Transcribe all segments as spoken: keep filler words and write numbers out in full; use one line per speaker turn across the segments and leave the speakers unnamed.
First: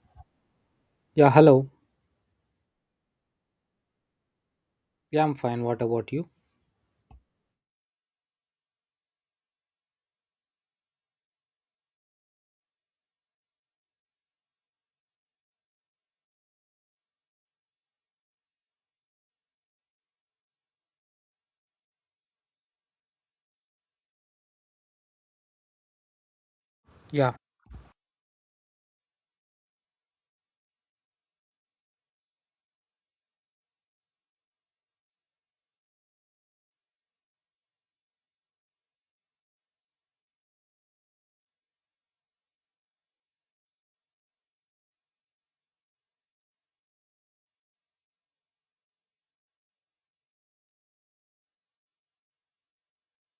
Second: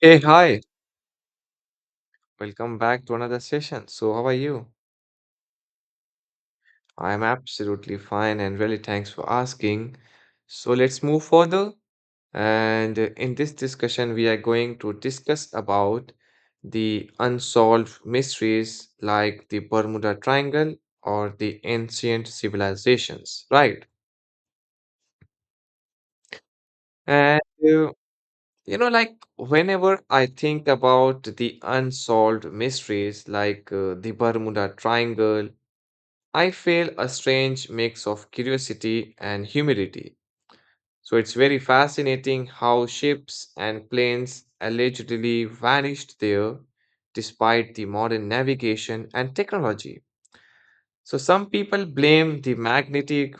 Hey, hi.
Yeah, hello.
Welcome back to another session. So, how are you?
Yeah, I'm fine. What about you?
I'm absolutely fine and really thanks for asking. So, let's move further. And uh, in this discussion, we are going to discuss about the unsolved mysteries like the Bermuda Triangle or the ancient civilizations, right?
Yeah,
And uh, you know, like whenever I think about the unsolved mysteries like uh, the Bermuda Triangle, I feel a strange mix of curiosity and humility. So it's very fascinating how ships and planes allegedly vanished there despite the modern navigation and technology. So some people blame the magnetic,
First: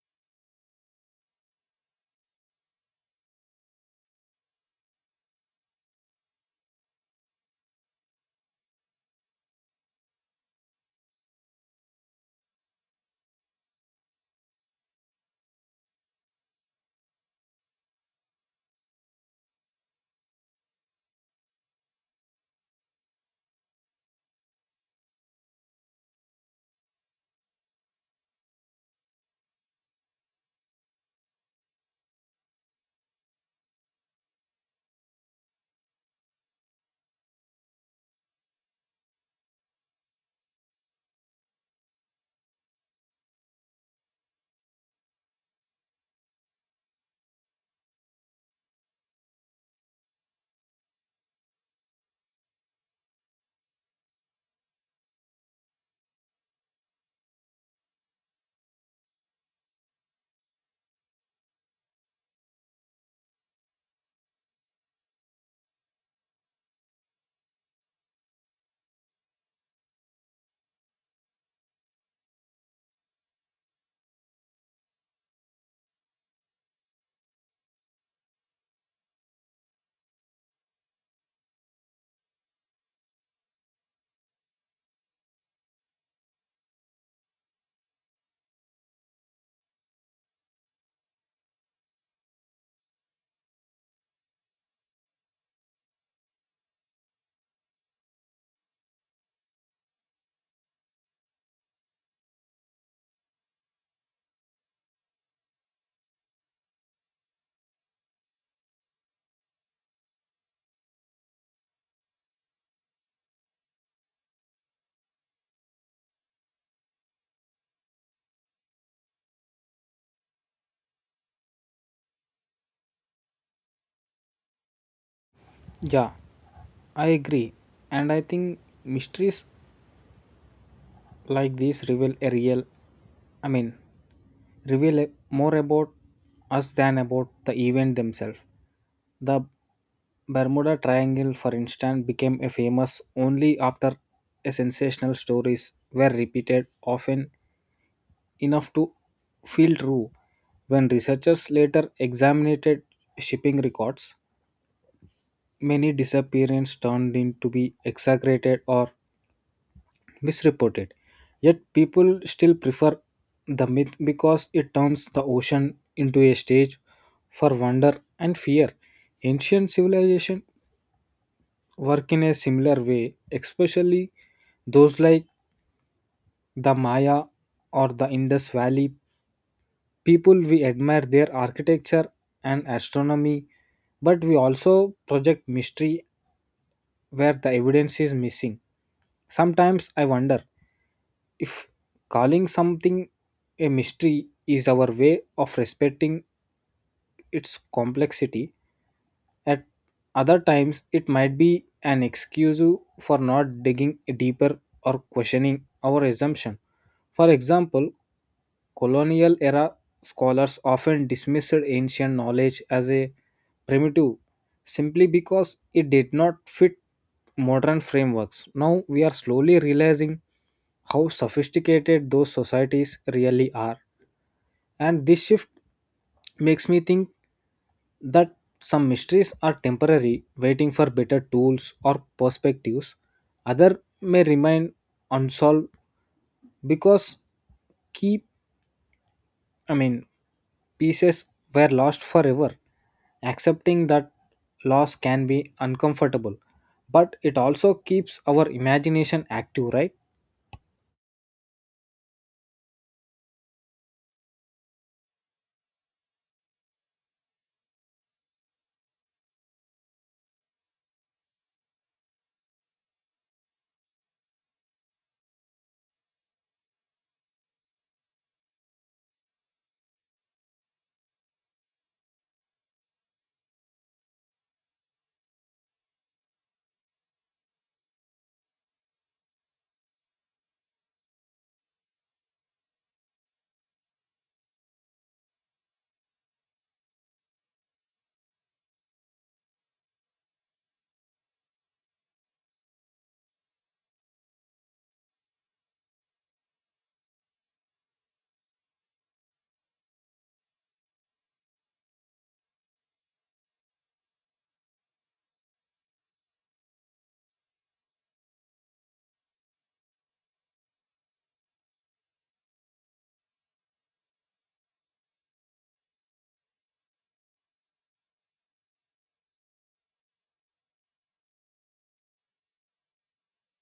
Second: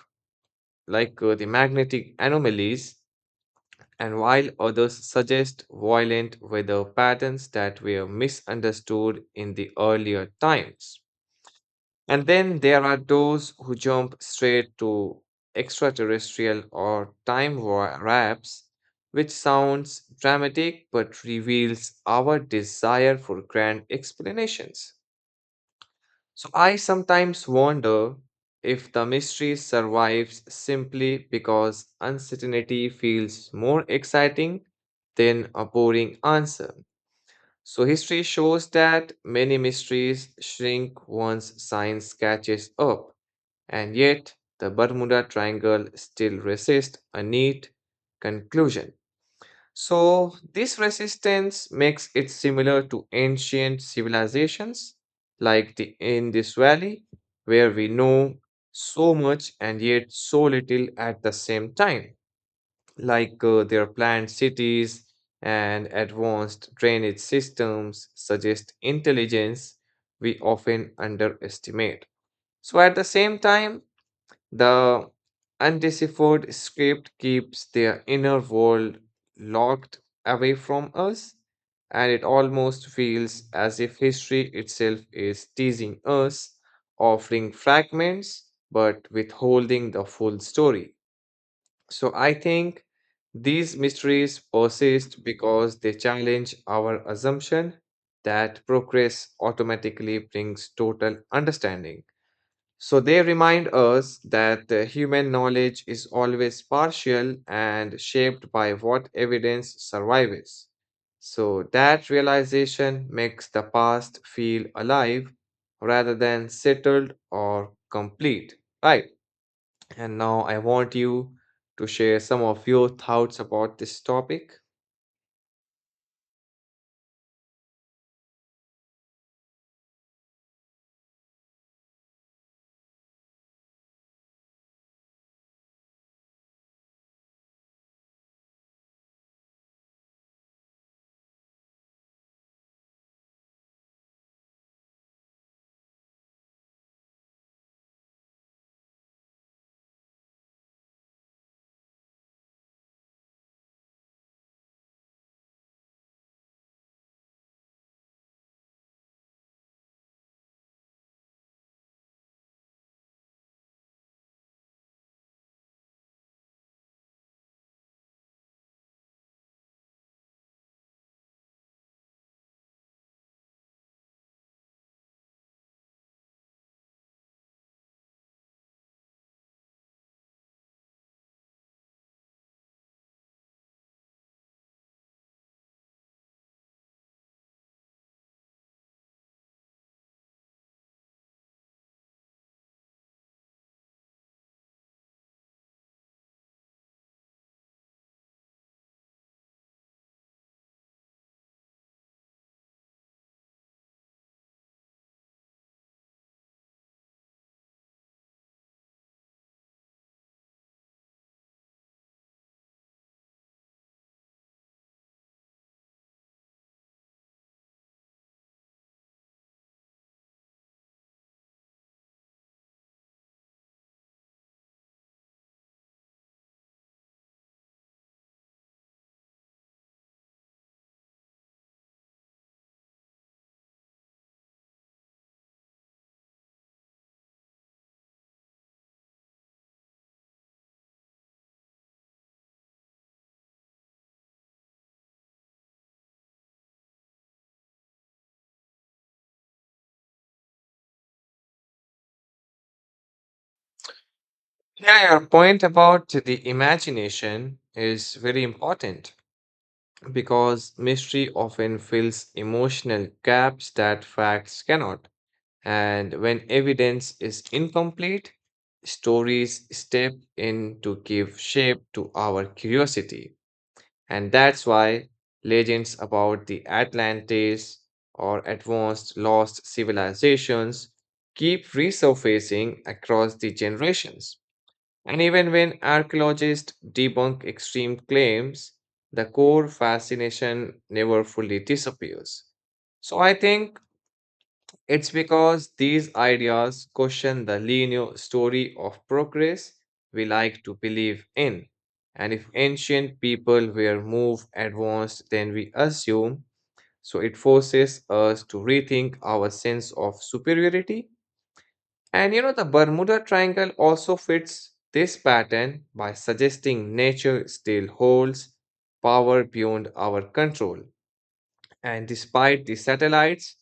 like uh, the magnetic anomalies, and while others suggest violent weather patterns that were misunderstood in the earlier times. And then there are those who jump straight to extraterrestrial or time wa- warps, which sounds dramatic but reveals our desire for grand explanations. So I sometimes wonder if the mystery survives simply because uncertainty feels more exciting than a boring answer. So history shows that many mysteries shrink once science catches up. And yet, the Bermuda Triangle still resists a neat conclusion. So, this resistance makes it similar to ancient civilizations like the in this Valley, where we know so much and yet so little at the same time, like uh, their planned cities and advanced drainage systems suggest intelligence we often underestimate. So, at the same time, the undeciphered script keeps their inner world locked away from us, and it almost feels as if history itself is teasing us, offering fragments but withholding the full story. So I think these mysteries persist because they challenge our assumption that progress automatically brings total understanding. So they remind us that uh, human knowledge is always partial and shaped by what evidence survives. So that realization makes the past feel alive rather than settled or complete. Right. And now I want you to share some of your thoughts about this topic.
Yeah, I agree. And I think mysteries like these reveal a real, I mean, reveal a- more about us than about the event themselves. The Bermuda Triangle, for instance, became a famous only after a sensational stories were repeated often enough to feel true. When researchers later examined shipping records, many disappearances turned into be exaggerated or misreported. Yet people still prefer the myth because it turns the ocean into a stage for wonder and fear. Ancient civilization work in a similar way, especially those like the Maya or the Indus Valley. People we admire their architecture and astronomy, but we also project mystery where the evidence is missing. Sometimes I wonder if calling something a mystery is our way of respecting its complexity, at other times it might be an excuse for not digging deeper or questioning our assumption. For example, colonial era scholars often dismissed ancient knowledge as a primitive simply because it did not fit modern frameworks. Now we are slowly realizing how sophisticated those societies really are. And this shift makes me think that some mysteries are temporary, waiting for better tools or perspectives. Other may remain unsolved because keep I mean, pieces were lost forever. Accepting that loss can be uncomfortable, but it also keeps our imagination active, right?
Yeah, your point about the imagination is very important because mystery often fills emotional gaps that facts cannot. And when evidence is incomplete, stories step in to give shape to our curiosity. And that's why legends about the Atlantis or advanced lost civilizations keep resurfacing across the generations. And even when archaeologists debunk extreme claims, the core fascination never fully disappears. So I think it's because these ideas question the linear story of progress we like to believe in. And if ancient people were more advanced than we assume, so it forces us to rethink our sense of superiority and you know, the Bermuda Triangle also fits this pattern by suggesting nature still holds power beyond our control. And despite the satellites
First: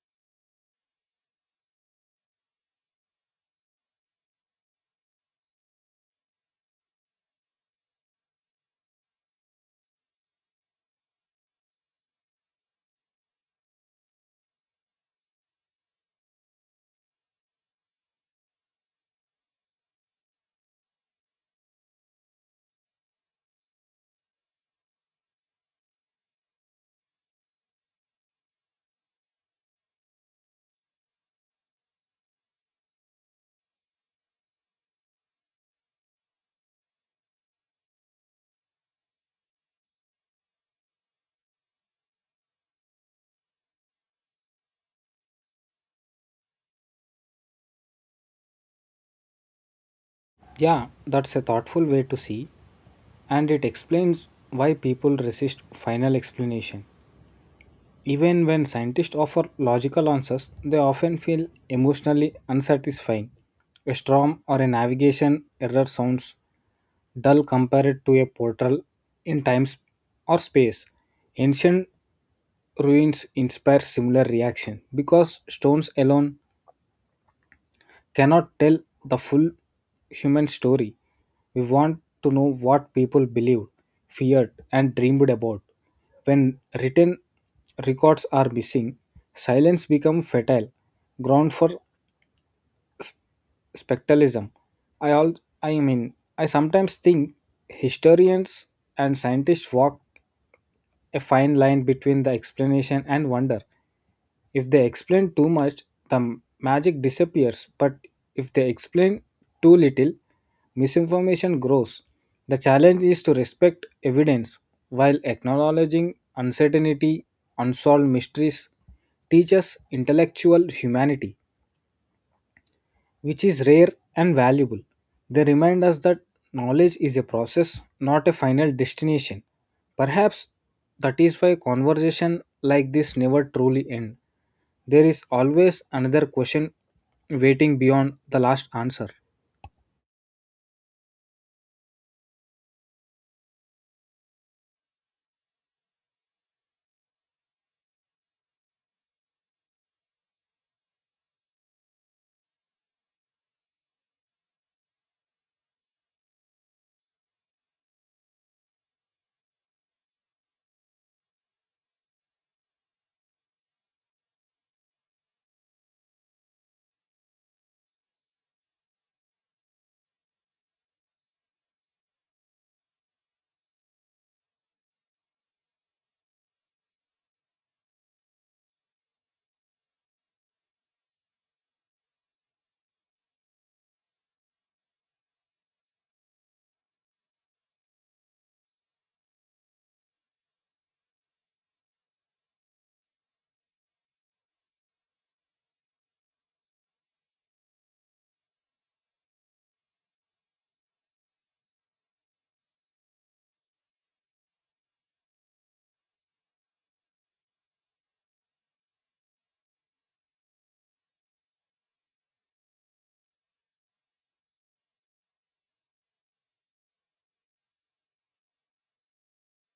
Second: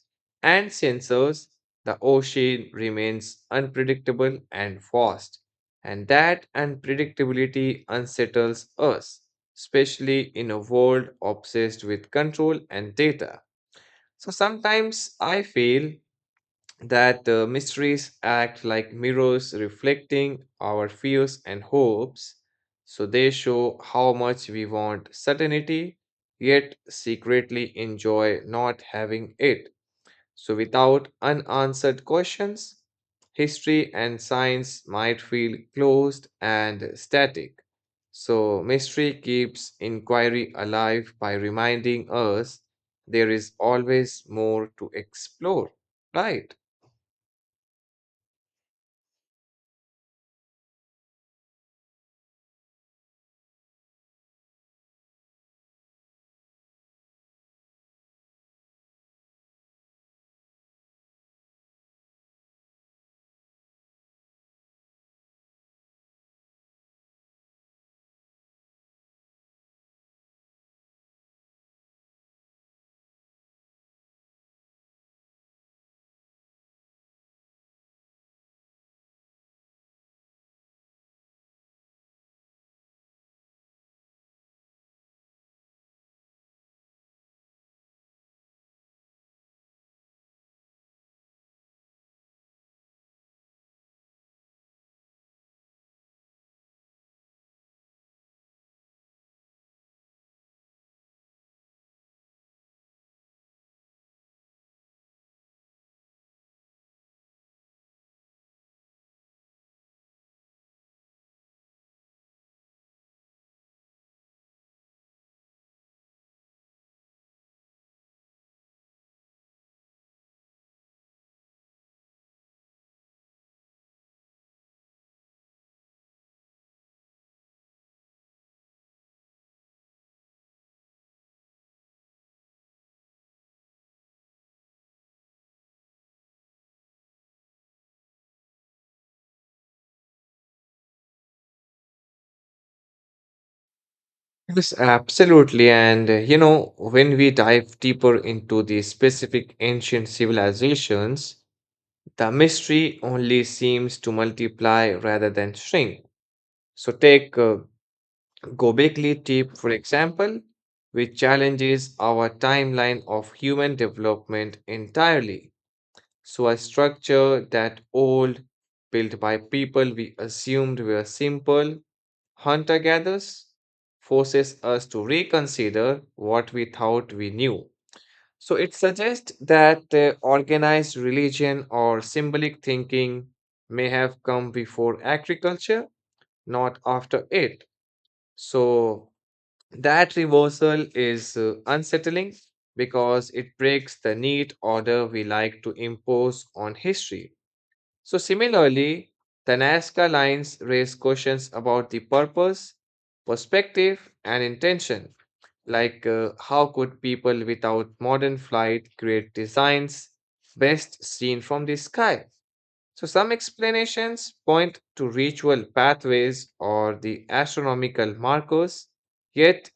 and sensors, the ocean remains unpredictable and vast. And that unpredictability unsettles us, especially in a world obsessed with control and data. So sometimes I feel that uh, mysteries act like mirrors reflecting our fears and hopes. So they show how much we want certainty, yet secretly enjoy not having it. So without unanswered questions, history and science might feel closed and static. So mystery keeps inquiry alive by reminding us there is always more to explore, right?
Yeah, that's a thoughtful way to see, and it explains why people resist final explanation. Even when scientists offer logical answers, they often feel emotionally unsatisfying. A storm or a navigation error sounds dull compared to a portal in time sp- or space. Ancient ruins inspire similar reaction because stones alone cannot tell the full human story. We want to know what people believed, feared, and dreamed about. When written records are missing, silence becomes fertile ground for spectralism. I all I mean I sometimes think historians and scientists walk a fine line between the explanation and wonder. If they explain too much, the magic disappears, but if they explain too little, misinformation grows. The challenge is to respect evidence while acknowledging uncertainty, unsolved mysteries, teaches intellectual humanity which is rare and valuable. They remind us that knowledge is a process, not a final destination. Perhaps that is why conversation like this never truly end. There is always another question waiting beyond the last answer.
Yes, absolutely. And uh, you know, when we dive deeper into the specific ancient civilizations, the mystery only seems to multiply rather than shrink. So, take uh, Göbekli Tepe, for example, which challenges our timeline of human development entirely. So, a structure that old, built by people we assumed were simple, hunter gatherers forces us to reconsider what we thought we knew. So it suggests that uh, organized religion or symbolic thinking may have come before agriculture, not after it. So that reversal is uh, unsettling because it breaks the neat order we like to impose on history. So, similarly, the Nazca lines raise questions about the purpose, perspective, and intention. Like, uh, how could people without modern flight create designs best seen from the sky? So, some explanations point to ritual pathways or the astronomical markers, yet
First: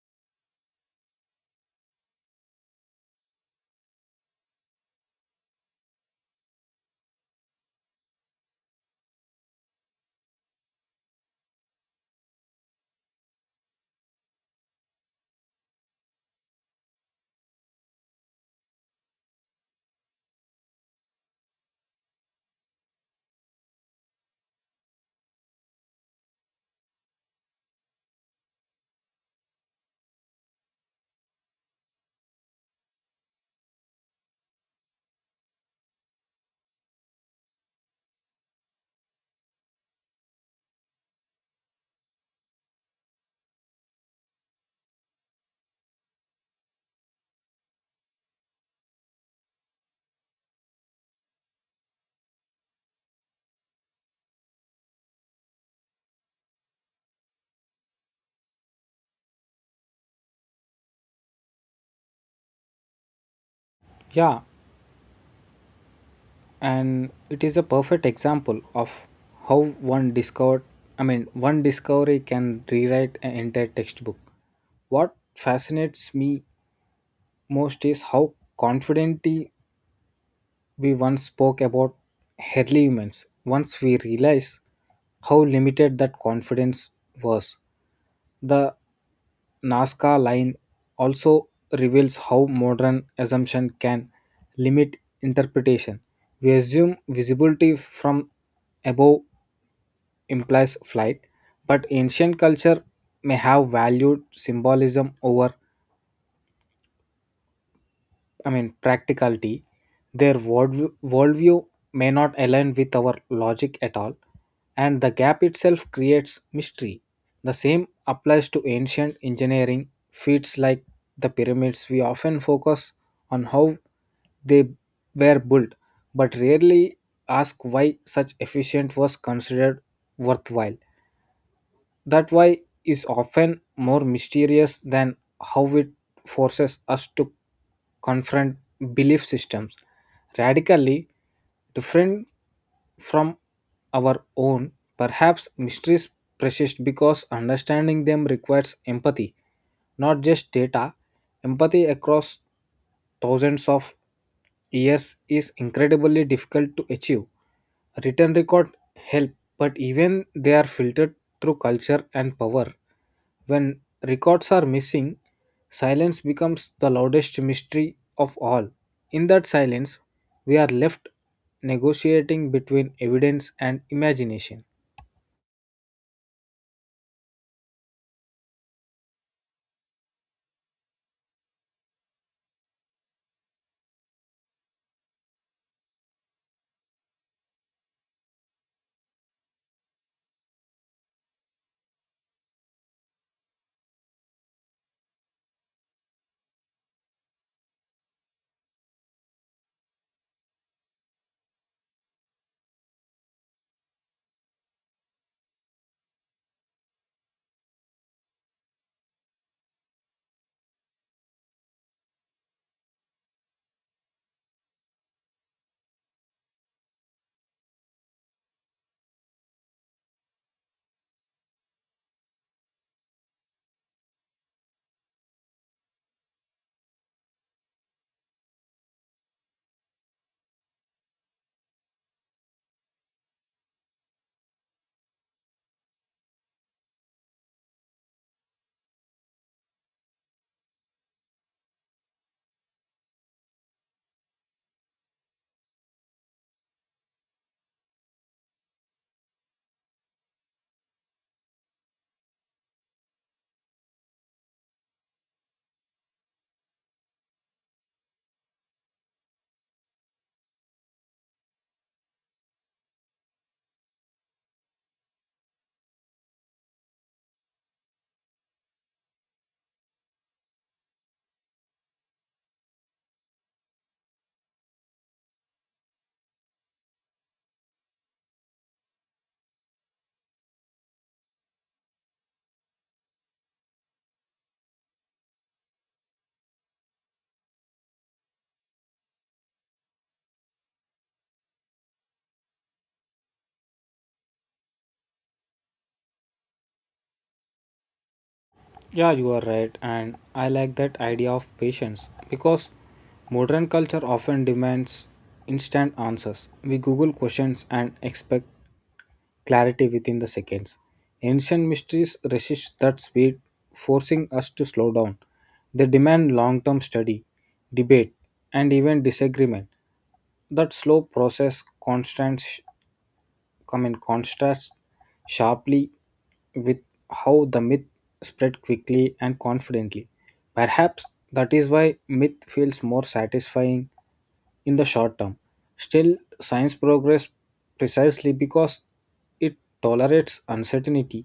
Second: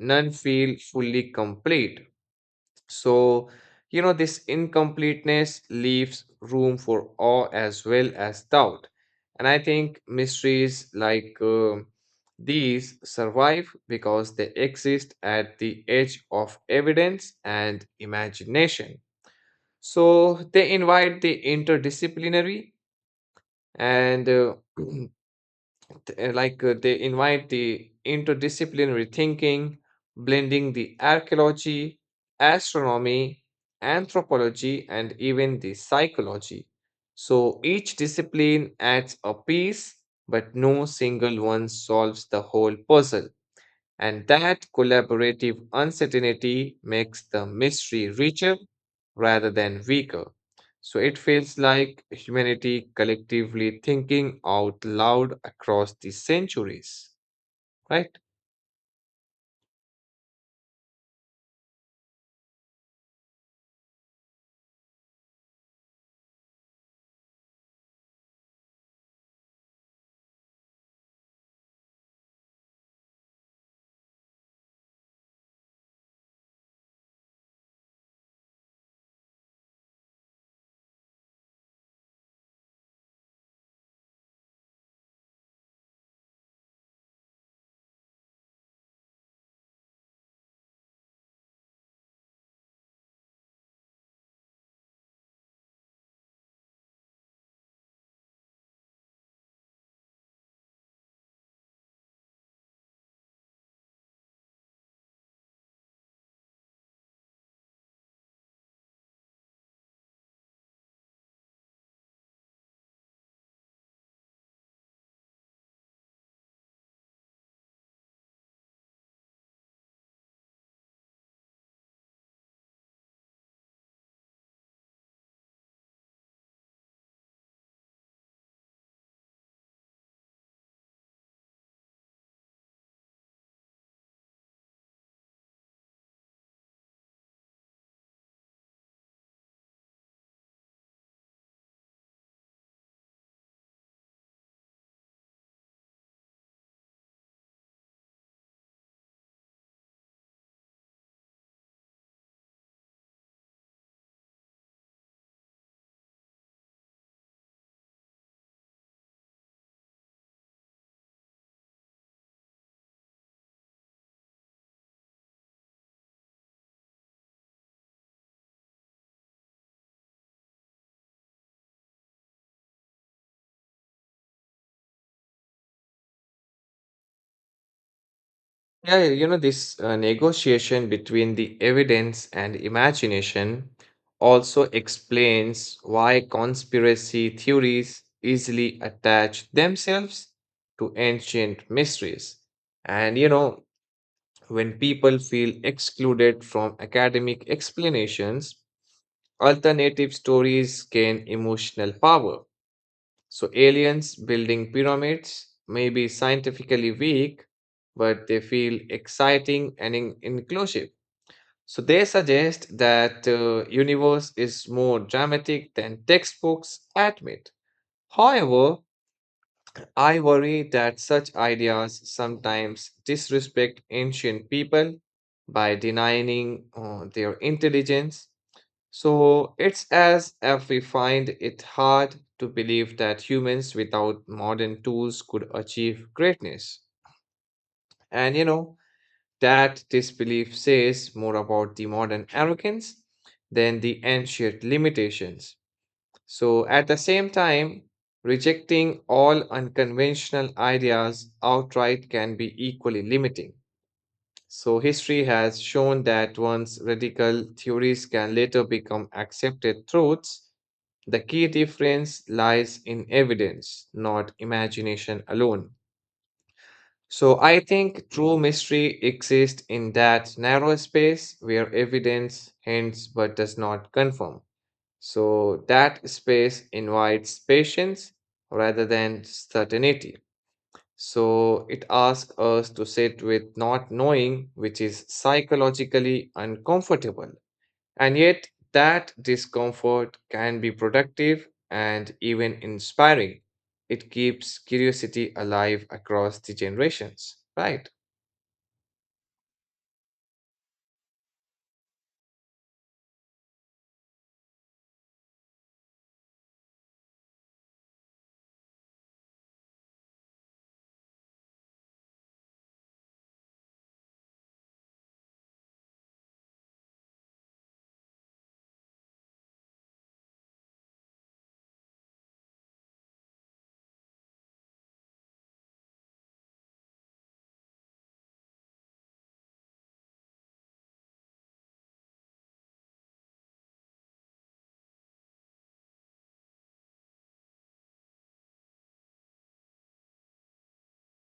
none feel fully complete. So, you know, this incompleteness leaves room for awe as well as doubt. And I think mysteries like uh, these survive because they exist at the edge of evidence and imagination. So, they invite the interdisciplinary and uh, th- uh, like uh, they invite the interdisciplinary thinking, blending the archaeology, astronomy, anthropology, and even the psychology. So each discipline adds a piece, but no single one solves the whole puzzle. And that collaborative uncertainty makes the mystery richer rather than weaker. So it feels like humanity collectively thinking out loud across the centuries, right?
Yeah, and it is a perfect example of how one discovered I mean one discovery can rewrite an entire textbook. What fascinates me most is how confidently we once spoke about early humans. Once we realized how limited that confidence was, the Nazca line also reveals how modern assumption can limit interpretation. We assume visibility from above implies flight, but ancient culture may have valued symbolism over I mean, practicality, their worldview, worldview may not align with our logic at all, and the gap itself creates mystery. The same applies to ancient engineering feats like the pyramids. We often focus on how they were built, but rarely ask why such efficient was considered worthwhile. That why is often more mysterious than how it forces us to confront belief systems radically different from our own. Perhaps mysteries persist because understanding them requires empathy, not just data. Empathy across thousands of years is incredibly difficult to achieve. Written record help, but even they are filtered through culture and power. When records are missing, silence becomes the loudest mystery of all. In that silence, we are left negotiating between evidence and imagination.
Yeah, yeah, you know, this uh, negotiation between the evidence and imagination also explains why conspiracy theories easily attach themselves to ancient mysteries. And, you know, when people feel excluded from academic explanations, alternative stories gain emotional power. So, aliens building pyramids may be scientifically weak, but they feel exciting and in- inclusive. So, they suggest that uh, universe is more dramatic than textbooks admit. However, I worry that such ideas sometimes disrespect ancient people by denying uh, their intelligence. So it's as if we find it hard to believe that humans without modern tools could achieve greatness. And you know, that disbelief says more about the modern arrogance than the ancient limitations. So, at the same time, rejecting all unconventional ideas outright can be equally limiting. So, history has shown that once radical theories can later become accepted truths, the key difference lies in evidence, not imagination alone. So, I think true mystery exists in that narrow space where evidence hints but does not confirm. So that space invites patience rather than certainty. So it asks us to sit with not knowing, which is psychologically uncomfortable. And yet, that discomfort can be productive and even inspiring. It keeps curiosity alive across the generations, right?
Yeah, you are right, and I like that idea of patience because modern culture often demands instant answers. We Google questions and expect clarity within the seconds. Ancient mysteries resist that speed, forcing us to slow down. They demand long term study, debate, and even disagreement. That slow process, constant sh- come in contrast sharply with how the myth spread quickly and confidently. Perhaps that is why myth feels more satisfying in the short term. Still, science progress precisely because it tolerates uncertainty.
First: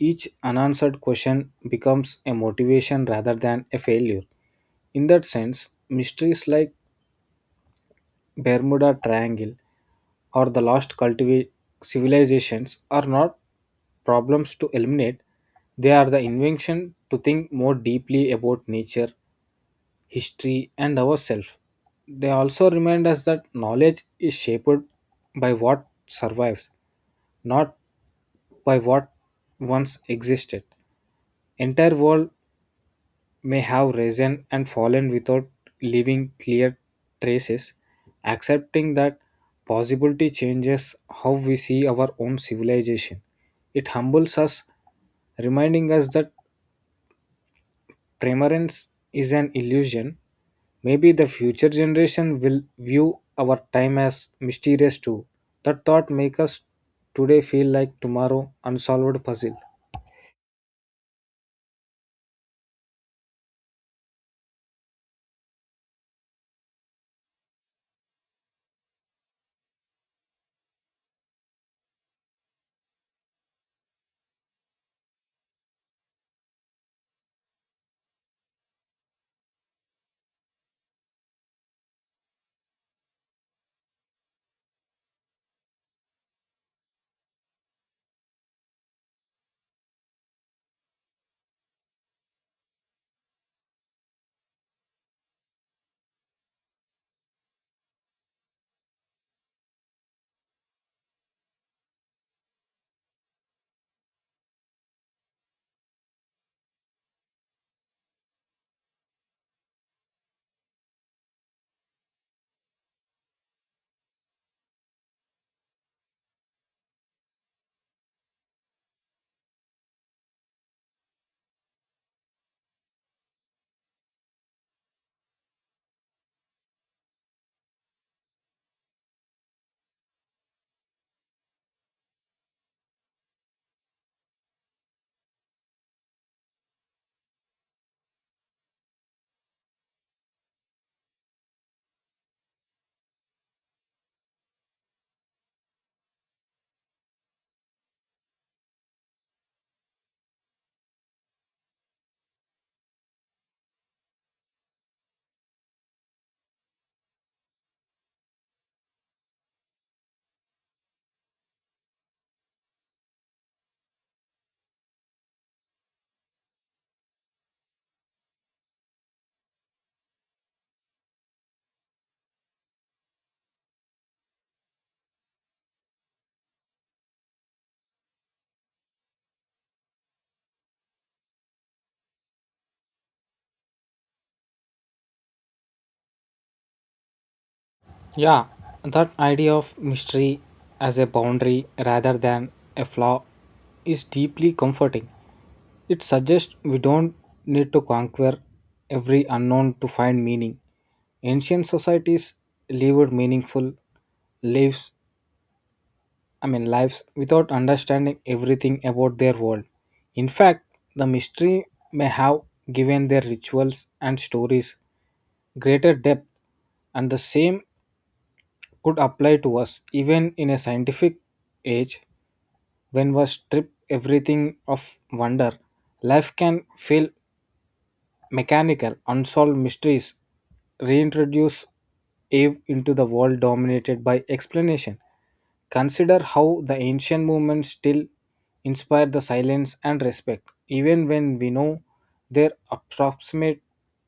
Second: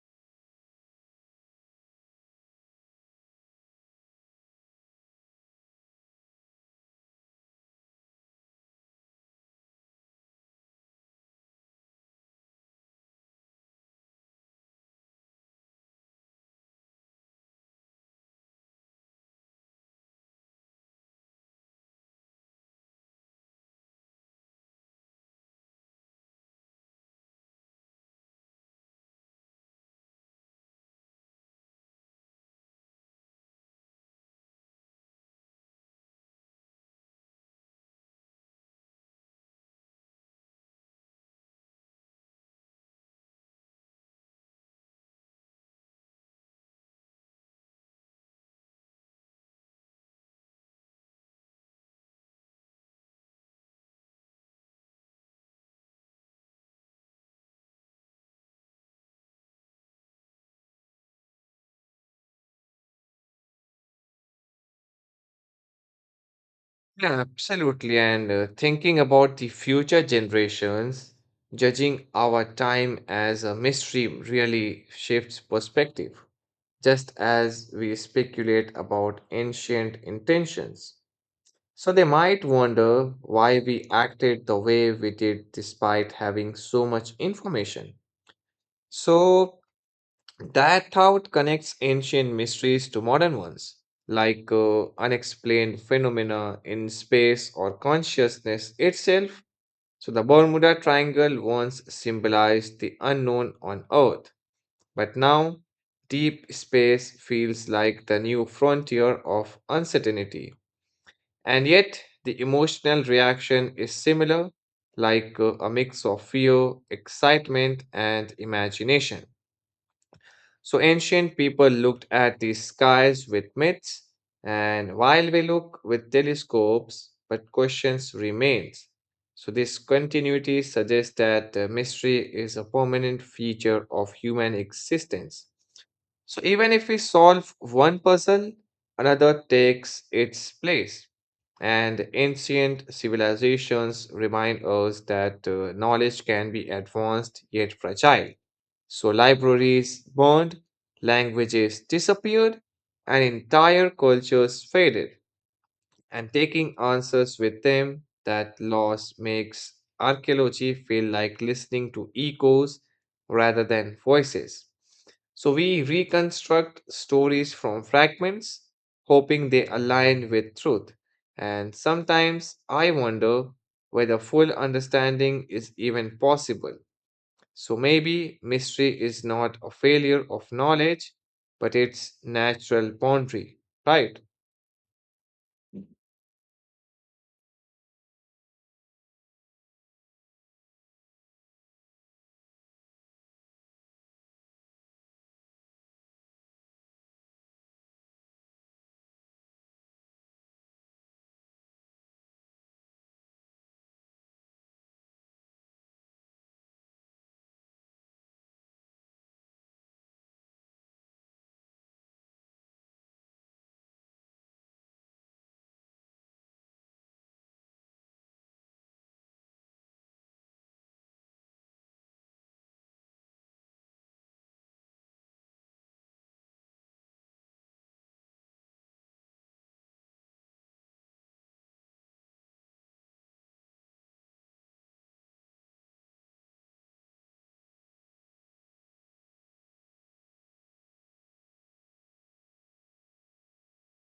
Each unanswered question becomes a motivation rather than a failure. In that sense, mysteries like Bermuda Triangle, or the lost cultiva- civilizations are not problems to eliminate, they are the invention to think more deeply about nature, history, and ourselves. They also remind us that knowledge is shaped by what survives, not by what once existed. Entire world may have risen and fallen without leaving clear traces. Accepting that possibility changes how we see our own civilization. It humbles us, reminding us that preeminence is an illusion. Maybe the future generation will view our time as mysterious too. That thought makes us today feel like tomorrow unsolved puzzle.
Yeah, absolutely. And uh, thinking about the future generations, judging our time as a mystery really shifts perspective, just as we speculate about ancient intentions. So they might wonder why we acted the way we did despite having so much information. So that thought connects ancient mysteries to modern ones, like uh, unexplained phenomena in space or consciousness itself. So, the Bermuda Triangle once symbolized the unknown on Earth, but now deep space feels like the new frontier of uncertainty. And yet, the emotional reaction is similar, like uh, a mix of fear, excitement, and imagination. So ancient people looked at the skies with myths, and while we look with telescopes, but questions remains. So this continuity suggests that uh, mystery is a permanent feature of human existence. So even if we solve one puzzle, another takes its place. And ancient civilizations remind us that uh, knowledge can be advanced yet fragile. So, libraries burned, languages disappeared, and entire cultures faded and taking answers with them that loss makes archaeology feel like listening to echoes rather than voices. So we reconstruct stories from fragments, hoping they align with truth. And sometimes I wonder whether full understanding is even possible. So maybe mystery is not a failure of knowledge, but it's natural boundary, right?
Yeah, that idea of mystery as a boundary rather than a flaw is deeply comforting. It suggests we don't need to conquer every unknown to find meaning. Ancient societies lived meaningful lives, I mean lives without understanding everything about their world. In fact, the mystery may have given their rituals and stories greater depth and the same could apply to us even in a scientific age when we strip everything of wonder life can feel mechanical unsolved mysteries reintroduce eve into the world dominated by explanation consider how the ancient movements still inspire the silence and respect even when we know their approximate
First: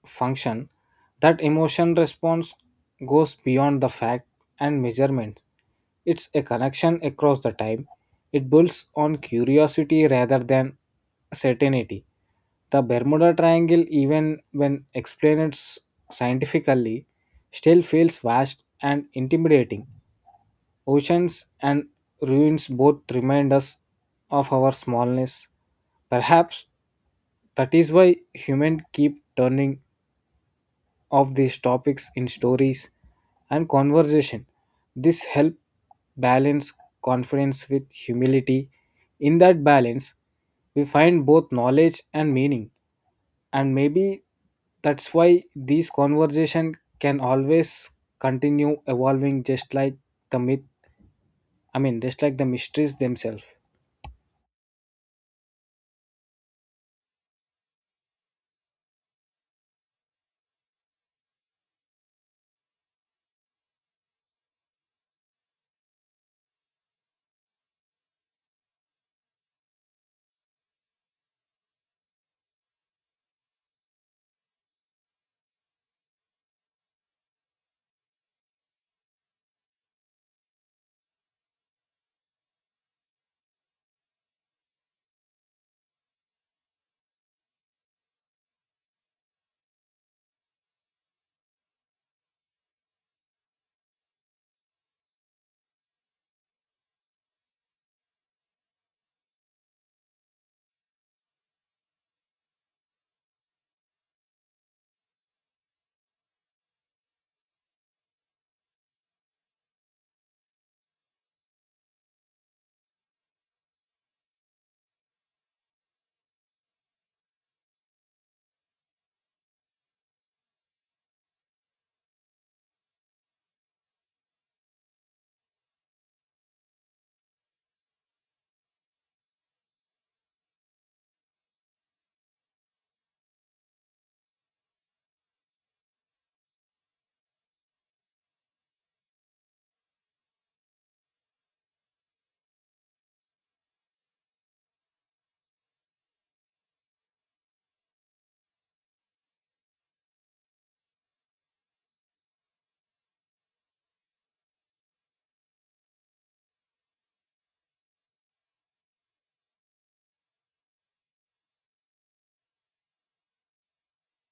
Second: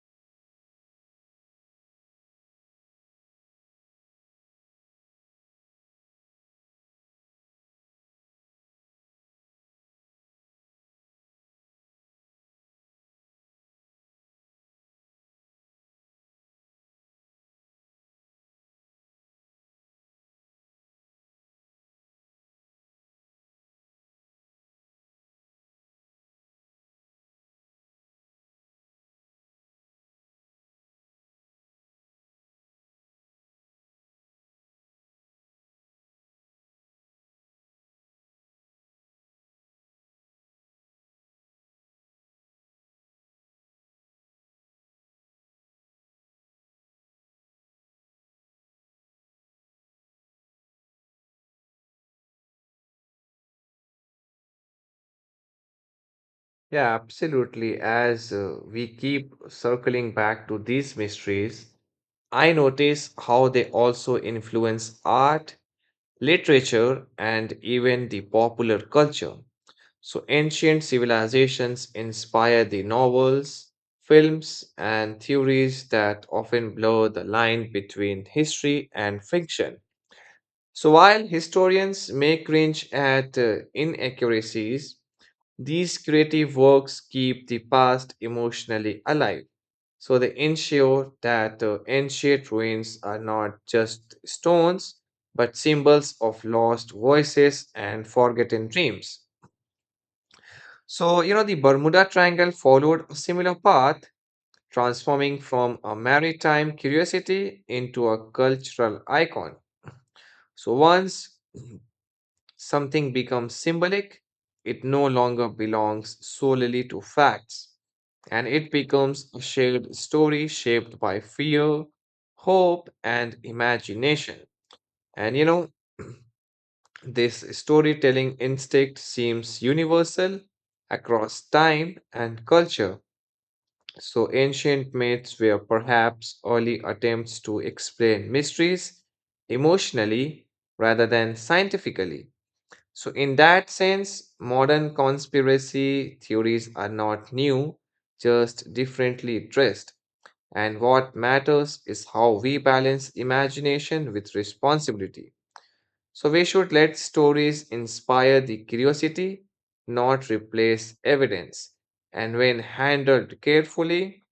function that emotion response goes beyond the fact and measurement. It's a connection across the time. It builds on curiosity rather than certainty. The Bermuda Triangle, even when explained scientifically, still feels vast and intimidating. Oceans and ruins both remind us of our smallness. Perhaps that is why humans keep turning of these topics in stories and conversation. This help balance confidence with humility. In that balance, we find both knowledge and meaning, and maybe that's why these conversation can always continue evolving, just like the myth. I mean, just like the mysteries themselves.
Yeah, absolutely. As uh, we keep circling back to these mysteries, I notice how they also influence art, literature, and even the popular culture. So, ancient civilizations inspire the novels, films, and theories that often blur the line between history and fiction. So, while historians may cringe at uh, inaccuracies, these creative works keep the past emotionally alive, so they ensure that uh, ancient ruins are not just stones, but symbols of lost voices and forgotten dreams. So, you know, the Bermuda Triangle followed a similar path, transforming from a maritime curiosity into a cultural icon. So, once something becomes symbolic, it no longer belongs solely to facts. And it becomes a shared story shaped by fear, hope, and imagination. And you know, this storytelling instinct seems universal across time and culture. So, ancient myths were perhaps early attempts to explain mysteries emotionally rather than scientifically. So, in that sense, modern conspiracy theories are not new, just differently dressed. And what matters is how we balance imagination with responsibility. So we should let stories inspire the curiosity, not replace evidence. And when handled carefully,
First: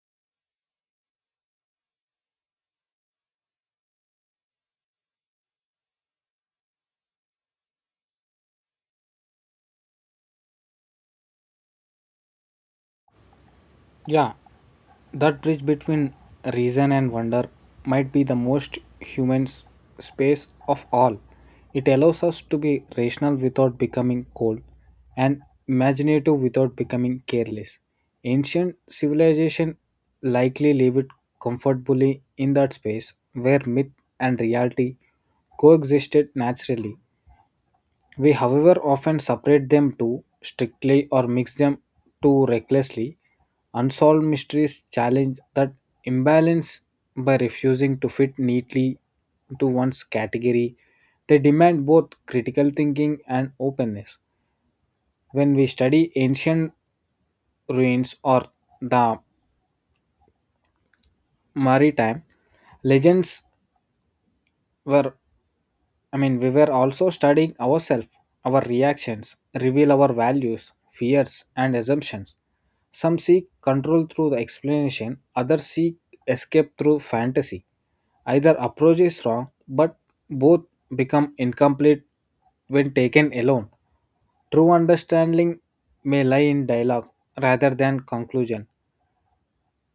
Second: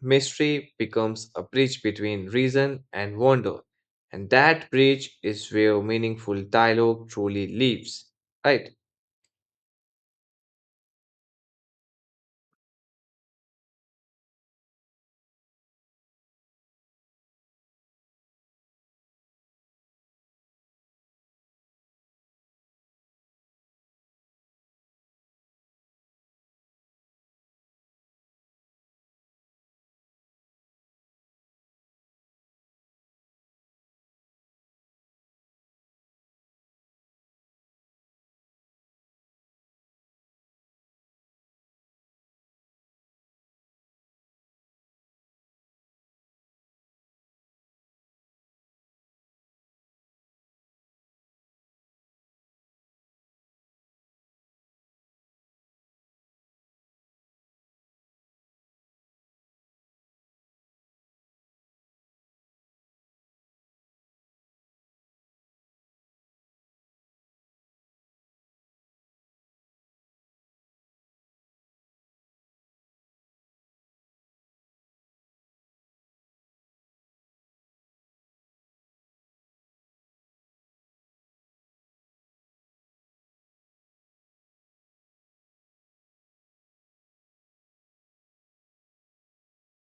mystery becomes a bridge between reason and wonder. And that bridge is where meaningful dialogue truly lives. Right?
Yeah, that bridge between reason and wonder might be the most human s- space of all. It allows us to be rational without becoming cold and imaginative without becoming careless. Ancient civilization likely lived comfortably in that space where myth and reality coexisted naturally. We, however, often separate them too strictly or mix them too recklessly. Unsolved mysteries challenge that imbalance by refusing to fit neatly into one's category. They demand both critical thinking and openness. When we study ancient ruins or the maritime legends were I mean, we were also studying ourselves, our reactions, reveal our values, fears, and assumptions. Some seek control through the explanation, others seek escape through fantasy. Either approach is wrong, but both become incomplete when taken alone. True understanding may lie in dialogue rather than conclusion.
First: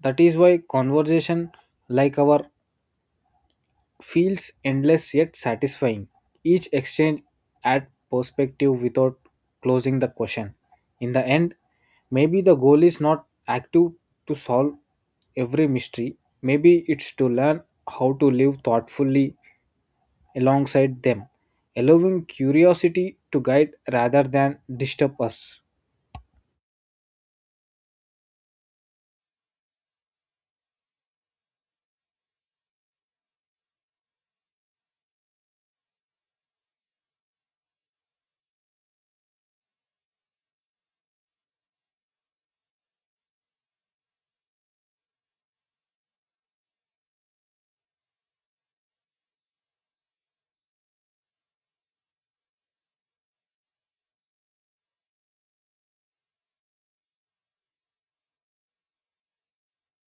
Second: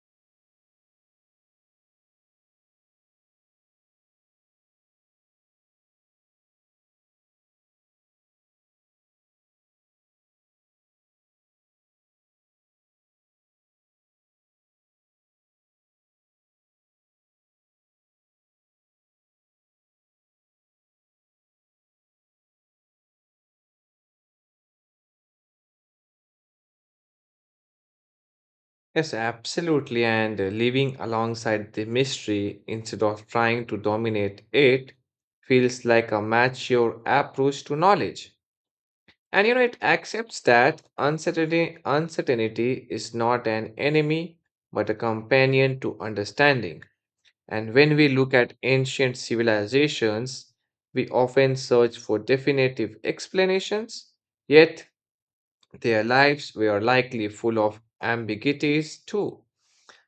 That is why conversation like our feels endless yet satisfying. Each exchange adds perspective without closing the question. In the end, maybe the goal is not active to solve every mystery, maybe it's to learn how to live thoughtfully alongside them, allowing curiosity to guide rather than disturb us.
Yes, absolutely. And uh, living alongside the mystery instead of trying to dominate it feels like a mature approach to knowledge. And you know, it accepts that uncertainty, uncertainty is not an enemy, but a companion to understanding. And when we look at ancient civilizations, we often search for definitive explanations, yet their lives were likely full of ambiguities too.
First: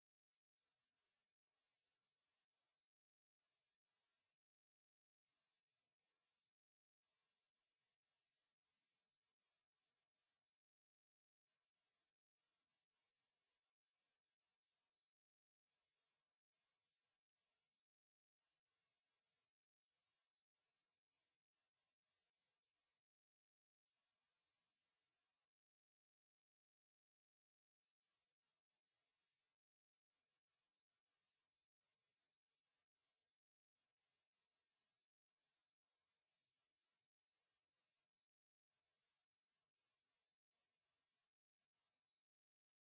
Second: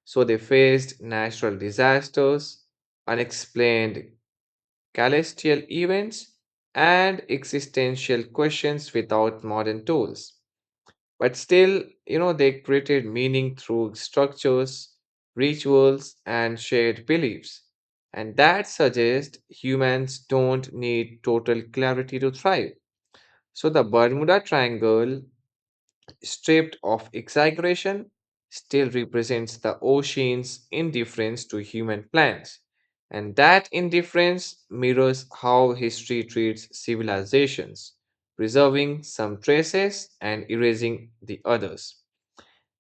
So they faced natural disasters, unexplained celestial events, and existential questions without modern tools. But still, you know, they created meaning through structures, rituals, and shared beliefs. And that suggests humans don't need total clarity to thrive. So the Bermuda Triangle stripped of exaggeration, still represents the ocean's indifference to human plans. And that indifference mirrors how history treats civilizations, preserving some traces and erasing the others.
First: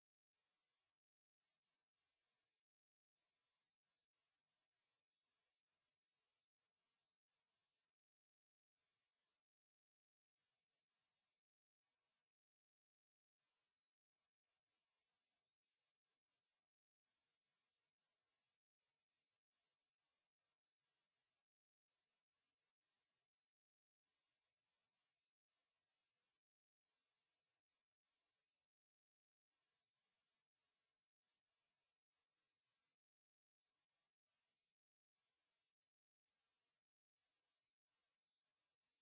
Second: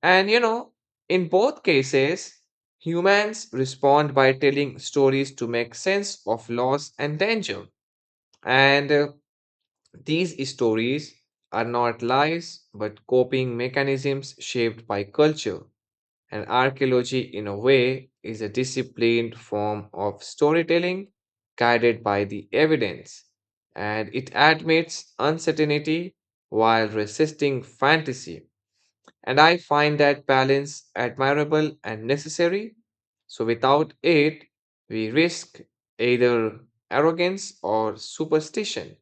And you know, in both cases, humans respond by telling stories to make sense of loss and danger. And uh, these stories are not lies, but coping mechanisms shaped by culture. And archaeology, in a way, is a disciplined form of storytelling guided by the evidence. And it admits uncertainty while resisting fantasy. And I find that balance admirable and necessary. So, without it, we risk either arrogance or superstition.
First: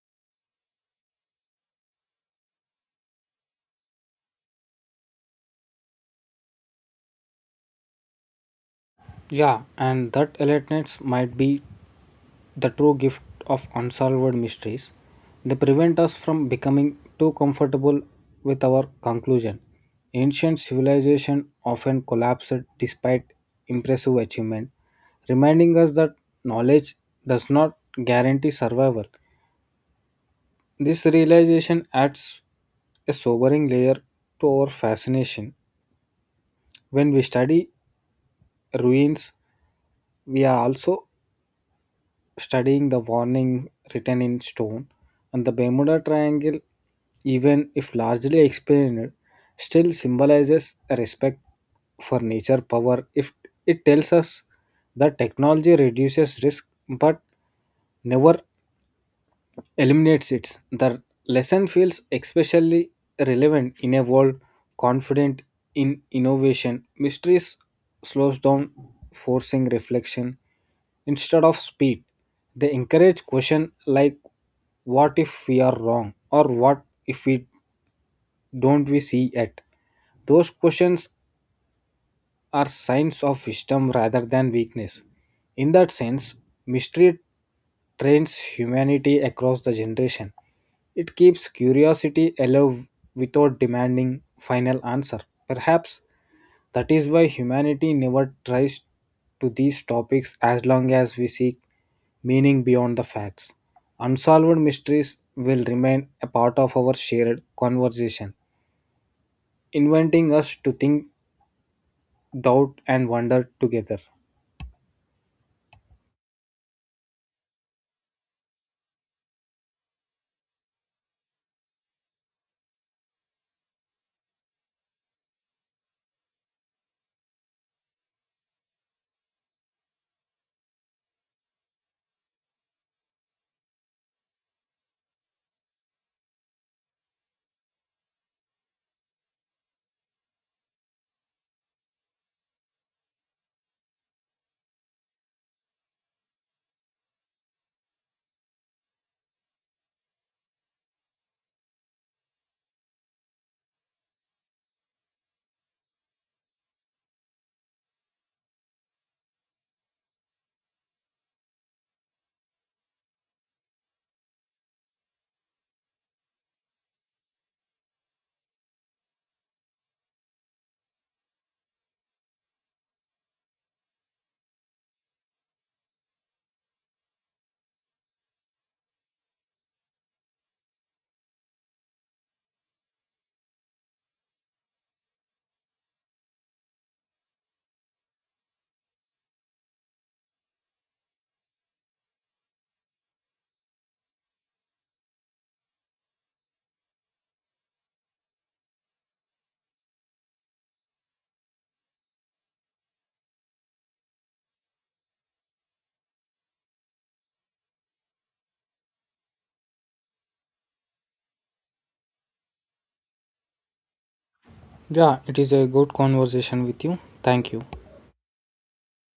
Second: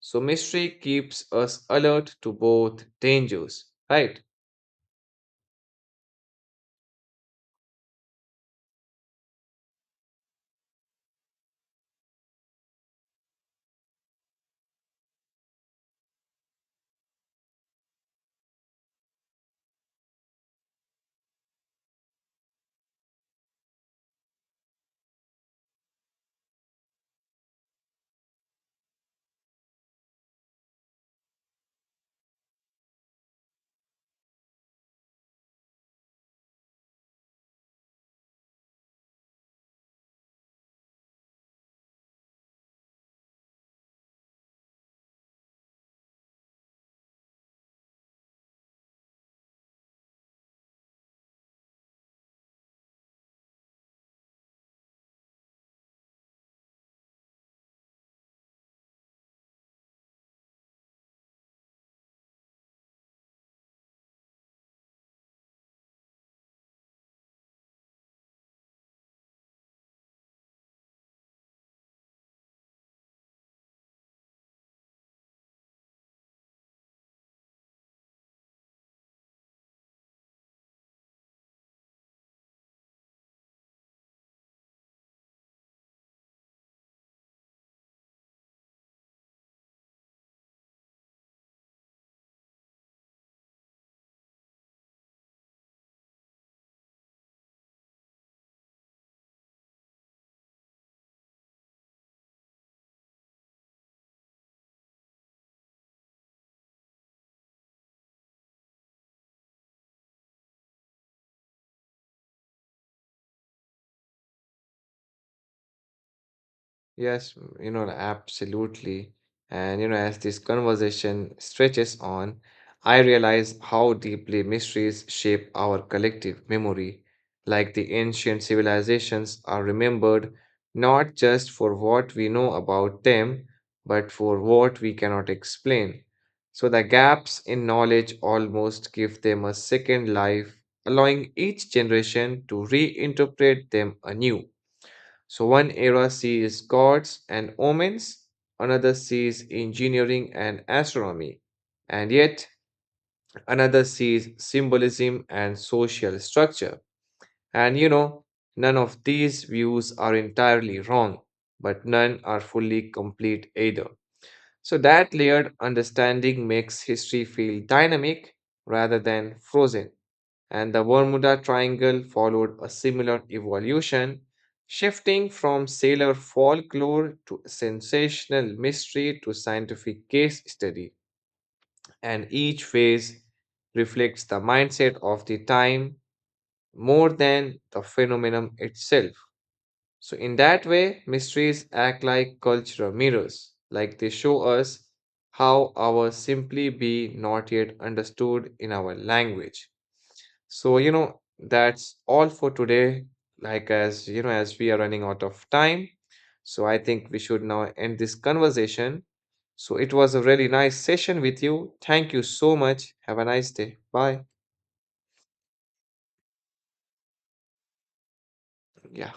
So mystery keeps us alert to both dangers, right?
Yeah, and that alertness might be the true gift of unsolved mysteries. They prevent us from becoming too comfortable with our conclusion. Ancient civilization often collapsed despite impressive achievement, reminding us that knowledge does not guarantee survival. This realization adds a sobering layer to our fascination. When we study ruins, we are also studying the warning written in stone, and the Bermuda Triangle, even if largely explained, still symbolizes a respect for nature power if it tells us that technology reduces risk but never eliminates it. The lesson feels especially relevant in a world confident in innovation. Mysteries slows down, forcing reflection instead of speed. They encourage question like what if we are wrong or what if we don't we see it. Those questions are signs of wisdom rather than weakness. In that sense, mystery trains humanity across the generation. It keeps curiosity alive without demanding final answer. Perhaps that is why humanity never tries to these topics as long as we seek meaning beyond the facts. Unsolved mysteries will remain a part of our shared conversation, inviting us to think, doubt, and wonder together.
Yes, mm, you know, absolutely. And, you know, as this conversation stretches on, I realize how deeply mysteries shape our collective memory. Like the ancient civilizations are remembered not just for what we know about them, but for what we cannot explain. So the gaps in knowledge almost give them a second life, allowing each generation to reinterpret them anew. So one era sees gods and omens, another sees engineering and astronomy, and yet another sees symbolism and social structure. And you know, none of these views are entirely wrong, but none are fully complete either. So that layered understanding makes history feel dynamic rather than frozen and the Bermuda Triangle followed a similar evolution, shifting from sailor folklore to sensational mystery to scientific case study. And each phase reflects the mindset of the time more than the phenomenon itself. So, in that way, mysteries act like cultural mirrors, like they show us how our simply be not yet understood in our language. So, you know, that's all for today. Like, as you know, as we are running out of time, so I think we should now end this conversation. So, it was a really nice session with you. Thank you so much. Have a nice day. Bye.
Yeah, it is a good conversation with you. Thank you.
Yeah.